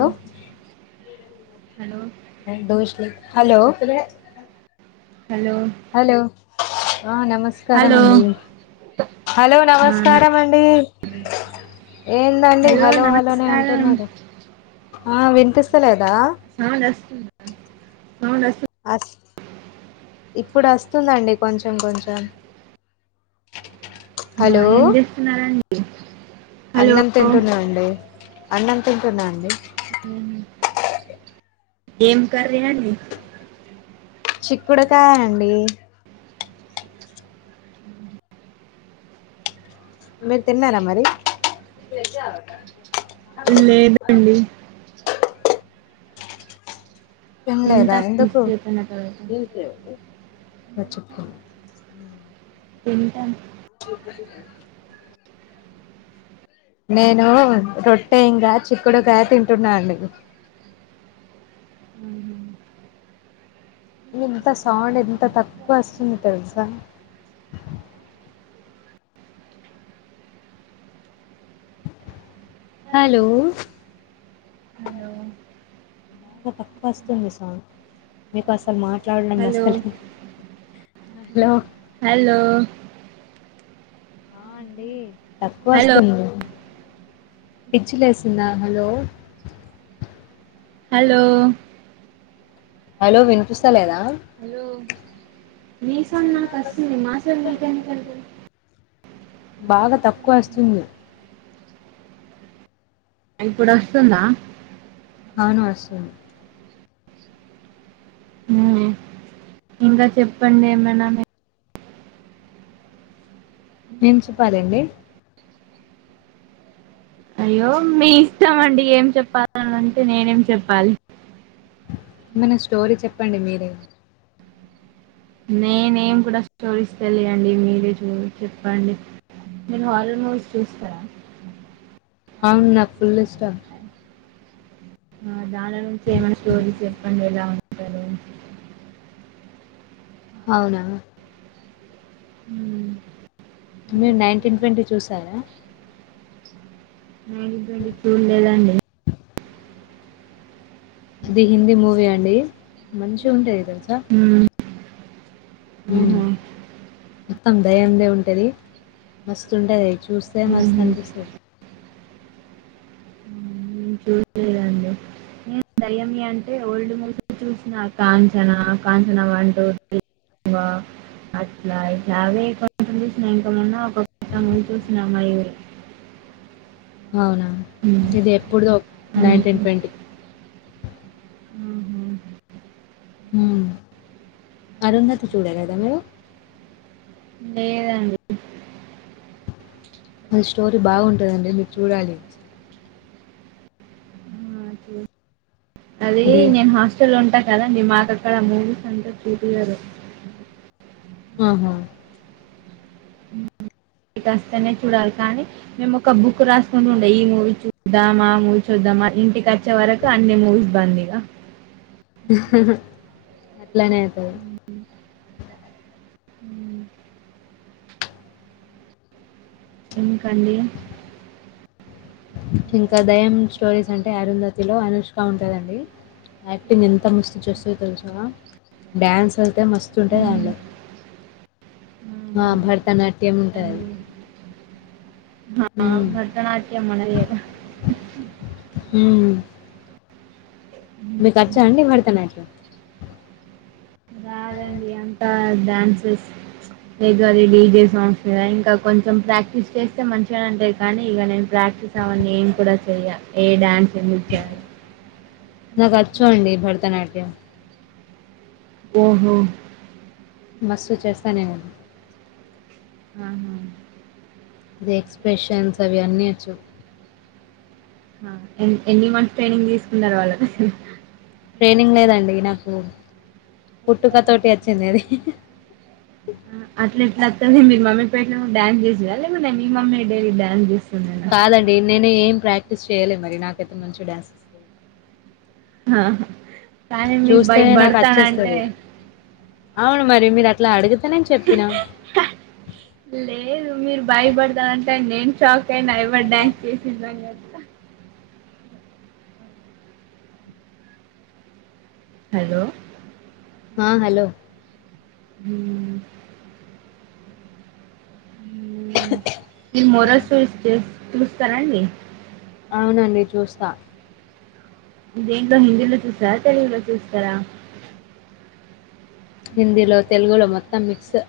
Hello hello నేన్ దోషలేసిన. Hello ఉవే. హలో. అ నమస్కార హలో అండి హలో ఆ నమస్కార అండి. ఏందండి హలో హలోనే అంటున్నారు ఆ వినిపిస్తలేద్. సవునా సవునా. ఇప్పుడస్తుండండి కొంచం కొంచం. ఆ హలో ఏం చేస్తున్నారండి హలో అన్నం తింటున్నా అండి. అన్ననం తంటున్నా అండి. ఎం కర్రీ అండి. చిక్కుడుకాయ అండి. మీరు తిన్నారా మరి. లేదండి తిన్లేదా లేదా తింటాం ఎందుకు కొంతసేపు అయిన తర్వాత అ చెప్పు. ఉంటాం. నేను రొట్టె ఇంకా చిక్కుడుకాయ తింటున్నాండి. ఇంత సౌండ్ ఎంత తక్కువ ఆస్తుంది తెల్సు. హలో. హలో బాగా తక్కో అస్తుంది సాంగ్ మీకు అసలు మాట్. మాట్లాడం హలో అస్తలేదు హలో. హల్లో ఆ అండి తక్కువ హలో అస్తుంది పిచ్చిలేసిందా, హలో హలో హలో వినిపిస్తాలేదా. హలో మీ సౌండ్ నాకు అస్తుంది, మా సౌండ్ మీకెందు [unintelligible] బాగా తక్కువ అస్తుంది. ఇప్పుడస్తుందా. అవును వస్తుంది. ఇంకా చెప్పండి ఏమైనా మీ ఏం చెప్పాలండి. అయ్యో మీ ఇష్టమ్ అండి, ఏం చెప్పాలని అంటే నేనేం చెప్పాలి. ఏమన్నా స్టోరీ చెప్పండి మీరే. నేనేం గుడా స్టోరీస్ తెలియయండి మీరే చూ చెప్పండి. నేను హార్రర్ మూవీస్ చూస్తా. అవును నాకు ఫుల్ ఇష్టం. ఆ దాని నుంచి ఏమైనా స్టోరీస్ చెప్పండి, ఎలా ఉంటారు. అవునా ఉమ్ మీరు నైన్టీన్ ట్వంటీ చూసారా. నేన్ ఇప్పుడు [unintelligible] ఉండేదాన్ని. అది హిందీ మూవీ అండి, మంచిగుంటది దేల్సా. మ్మ్. ఉమ్ మ్మ్హ. మొత్తం దయ్యం దే ఉంటది, మస్తుంటది. చు చూస్తే మస్తు మ్మ్హ. అనిపిస్తది. దయ్యమి అంటే ఓల్డ్ మూవీస్ చూసిన Kanchana, Kanchana one, two, three ఆ అట్ల, ఇట్ల అవే కొన్నీ చూసినా ఇంకా [unintelligible] [unintelligible] చూసినమా ఎవరు అవునా, ఇది ఎప్పుడుదో అంతే. Nineteen twenty. ఉహుమ్ ఉమ్ అరుంధతి చూడలేదా మీరు. లేదాండ్ అది స్టోరీ బాగుంటదండి మీరు చూడాలి. ఆ! చూ అది నేను హాస్టల్ లో ఉంటాన్ కదండి మాకు అక్కడ మూవీస్ అంతా చూపియ్యారు. ఆహా ఇట్ అస్తే నే చూడాలి కానీ, మేము ఒక బుక్ రాసుకుంటూ ఉండే ఈ మూవీ చూద్దాం, ఆ మూవీ చూద్దాం. మని ఇంటికచ్చే వరకు అన్ని మూవీస్ బంద్ ఇగా. అట్లానేఅయితది. హ్మ్. ఎందుకండి. ఇంకా దయ్యం స్టోరీస్ అంటే, అరుంధతిలో అనుష్క ఉంటదండి. యాక్టింగ్ ఎంత మస్తు చేస్తుందో తెలుసా. డ్యాన్స్ అయితే ఉమ్, మస్తుంటాదండి. ఆ ఆహా, భరతనాట్యం ఉంటదది. అండి అవ్ భరతనాట్యం మనదిగదా. హుమ్మ్ మీకచ్చ అండి భరతనాట్యం ఎంత డ్యాన్సెస్ లేదు అది డీజే సాంగ్స్ మీద ఇంకా కొంచెం ప్రాక్టీస్ చేస్తే, మంచిగా ఉంటది కానీ ఇగ నేను ప్రా. చూసావా నేను కూడ చెయ్య ఏ డాన్ నాకచ్చు అండి భరతనాట్యం ఓహో మస్తు చేస్తానే న్ అవునా అండి అది ఎక్స్ప్రెషన్స్ అవి అన్నీ వచ్చు ఎన్ ఎన్ని మంత్స్ ట్రైనింగ్ తీసుకున్నారు వాళ్ళ ట్రైనింగ్ లేదండి నాకు పుట్టుక తోటి వచ్చింది అది అట్లా ఎట్ల వస్తది మీ మమ్మీ పేట్ ను డాన్ చేసినా లేమ మీ మమ్మీ డైలీ డాన్స్ చేస్ కాదండి నేను ఏం ప్రాక్టీస్ చేయ్యలే మరి నాకైతే మంచి డాన్స్ ఆహ కానీ మీ బై చూస్తేనే నాకు బర్త్ అని అంటే వచ్చేస్తది అవును మరి మీరు అట్ అనే చెప్పినా లేదు మీరు భయపడతారంటే నేను షాక్ అయినా ఎవరు డ్యాన్స్ చేసిండ్లు అని హలో ఆ హలో హుమ్ ఈ మొరసూస్ చేస్ చూస్తారా అండి అవునండి చూస్తా దేంట్లో హిందీలో చూస్తారా, తెలుగులో చూస్తారా. హిందీలో, తెలుగులో మొత్తం మిక్స్.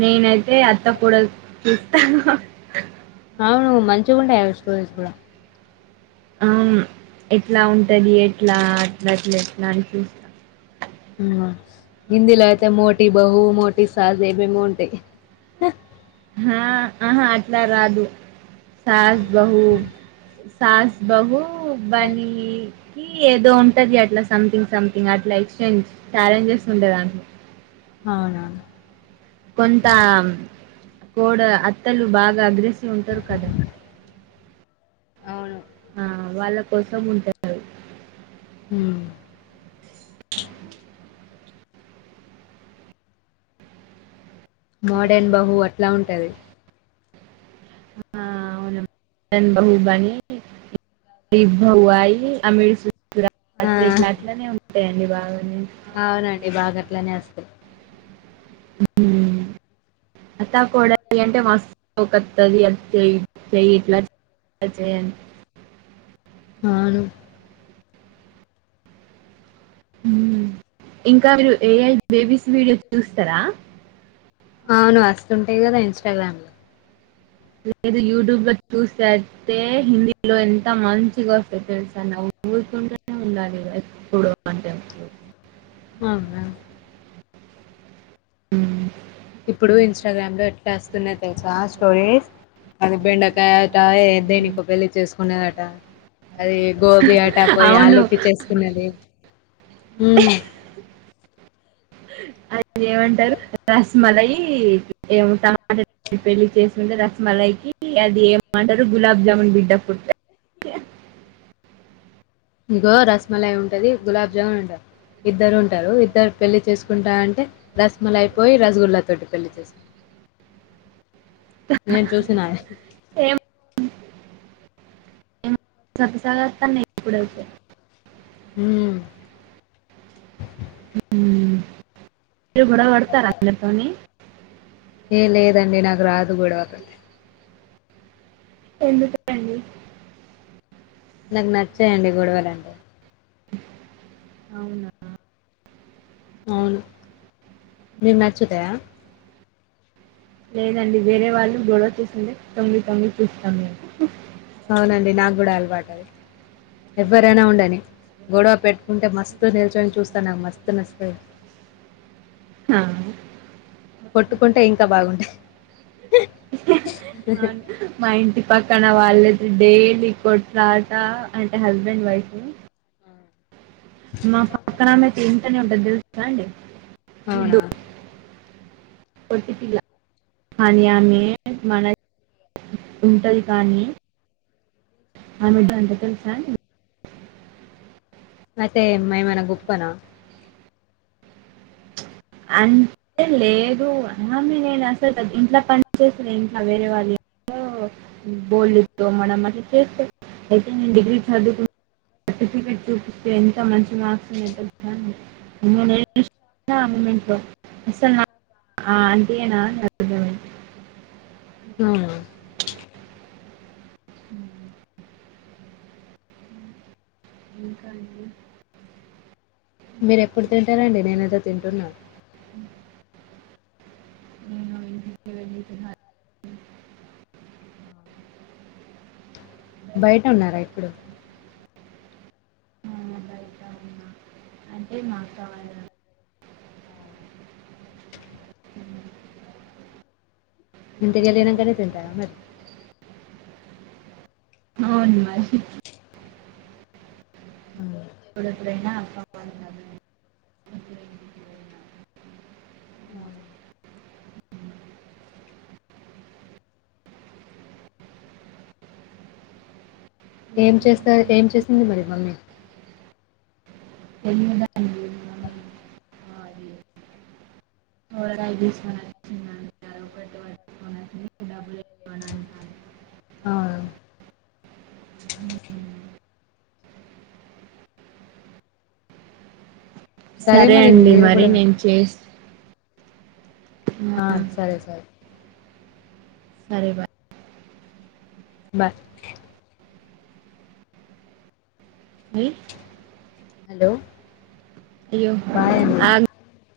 నేనైతే అత్త, కోడలు చూ హహ అవును మంచిగా ఉంటయి అవి స్టోరీస్ కూడా అవును ఎట్లా ఉంటది ఎట్లా, అట్ల అట్ల ఎట్లా అని చూస్తా. హిందీలా అయితే మోటి బహు మోటి సాజ్ ఏమేమో ఉంటయి. హా అహా అట్లా రాదు సాస్, బహు. సాస్ బహు బనీకి ఏదో ఉంటది అట్లా సంథింగ్ సం ఇంగ అట్ల ఎక్స్చేంజ్ ఛాలెంజెస్ ఉంటయి దాంట్లో అవునా కొంత కోడ అత్తలు బాగా గ్రిస్ ఉంటరు కదా అవును ఆ వాళ్ళ కోసం ఉంటారు. హ్ మోడన్ బహు అట్లా ఉంటది. టెన్ బహు బని ఇబ్బు హు వాయి అమి సు సుర ఆ [unintelligible] అట్లనే ఉంటాయండి బాగా అవునండి బాగా అట్లనే వస్తయి హ్ హు అత్తా కోడలు అంటే మస్తు ఒకత్తది అది చెయ్, ఇది చేయి ఇట్ల అది చేయ్ అని అవును ఇంకా మీరు ఏఐ బేబీస్ వీడియోసు చూస్తారా అవును వస్తుంటాయి కదా ఇంస్టాగ్రామ్ లో లేదు యూట్యూబ్ లో చూసేస్తే హిందీలో ఎంత మంచిగా వస్తే తెలుసా నవ్వు నవుకుంటూనే ఉండాలి ఎప్పుడూ అంటే అవునా ఉమ్ ఇప్పుడు ఇన్స్టాగ్రామ్ లో ఎట్లా వస్తున్నాయి తెలుసా స్టోరీస్ అది బెండకాయట దేనికో పెళ్ళి చేసుకునదట అది గోబీ ఆట పోయి అవును. ఆలుకి చేసుకున్నది అది ఏమంటారు రస్మలయి టమాటా పెళ్లి చేసుకుంటే రస్మలాయికి అది ఏమంటారు గులాబ్ జమన్ బిడ్డ పుడితే ఇగో రసమలాయి ఉంటది గులాబ్ జామున్ ఉంటది ఇద్దరు ఉంటారు ఇద్దరు పెళ్లి చేసుకుంటా అంటే రస్మల అయిపోయి రసగుల్లతోటి పెళ్లి చేసుకుంటది [inaudible] నేను చూసిన ఏమో సతసాగాస్తా ఇప్పుడైతే ఉం మీరు గొడవ పడతారా అందరు తోని ఏ లేదండి నాకు రాదు గొడవ ఎందుకు అండి నాకు నచ్చాయండి గొడవలు అంటే అవునా! అవును మీరు మ్యాచ్తయా లేదండి వేరే వాళ్ళు గొడవ చూసింటే తొంగి తొంగీ చూస్తాం మీ అవునండి నాకు కూడా అలవాటుది ఎవ్వరైనా ఉండని గొడవ పెట్టుకుంటే మస్తు నిల్చొని చూస్తాను నాకు మస్తు నచ్చాయి ఆ కొట్టుకుంటే ఇంకా బాగుంటది మా ఇంటి పక్కన వాళ్ళయితే డైలీ కొట్లాట అంటే హస్బెండ్ వైఫ్ ను మా పక్కనమ్మెయితే ఏంటనే ఉంటది తెలుసుా అండి అవునా మనీ అన్యానీ మన ఉంటది కానీ హన్నడ్ అంట తెలుసాం అయితే ఏమనా గోప్పనా అంతే లేదు అమ నేను అసలు ఇంట్లా పని చేసా ఇంట్లా వేరే వాళ్ళు బోల్లు తొమడం అంటే చేస్త అయితే నేను డిగ్రీ చదువుకు సర్టిఫికెట్ చూపిస్తే ఎంత మంచి మార్క్స్ ని అ అస అంటనా ఆన్ ఆ హ మీకాడి మీరు ఎప్పుడు తింటారండి నేనుదో తింటున్నా నేను వెల్లి తినాలి బయట ఉన్నారా ఇప్పుడు మా బయట ఉన్నా అంటే మా అక్క వాళ్ళ ఇంటికెళ్ళినంకనే తింటారా మరి అవును మరి అ కూడ ఎప్పుడైనా అవును ఏం చేస్తా ఏం చేసింది మరి మమ్మీ తెమ్దా రాజేష్ గాడు వచ్చిన్న ఇవ్వను అంటాను ఆ సరే మరి అండి మీరు మరి కూడా నేను చేస్ ఆ సరే సరే సరే బయ్ ఇ హలో అయ్యో బాయ్ అండి ఆ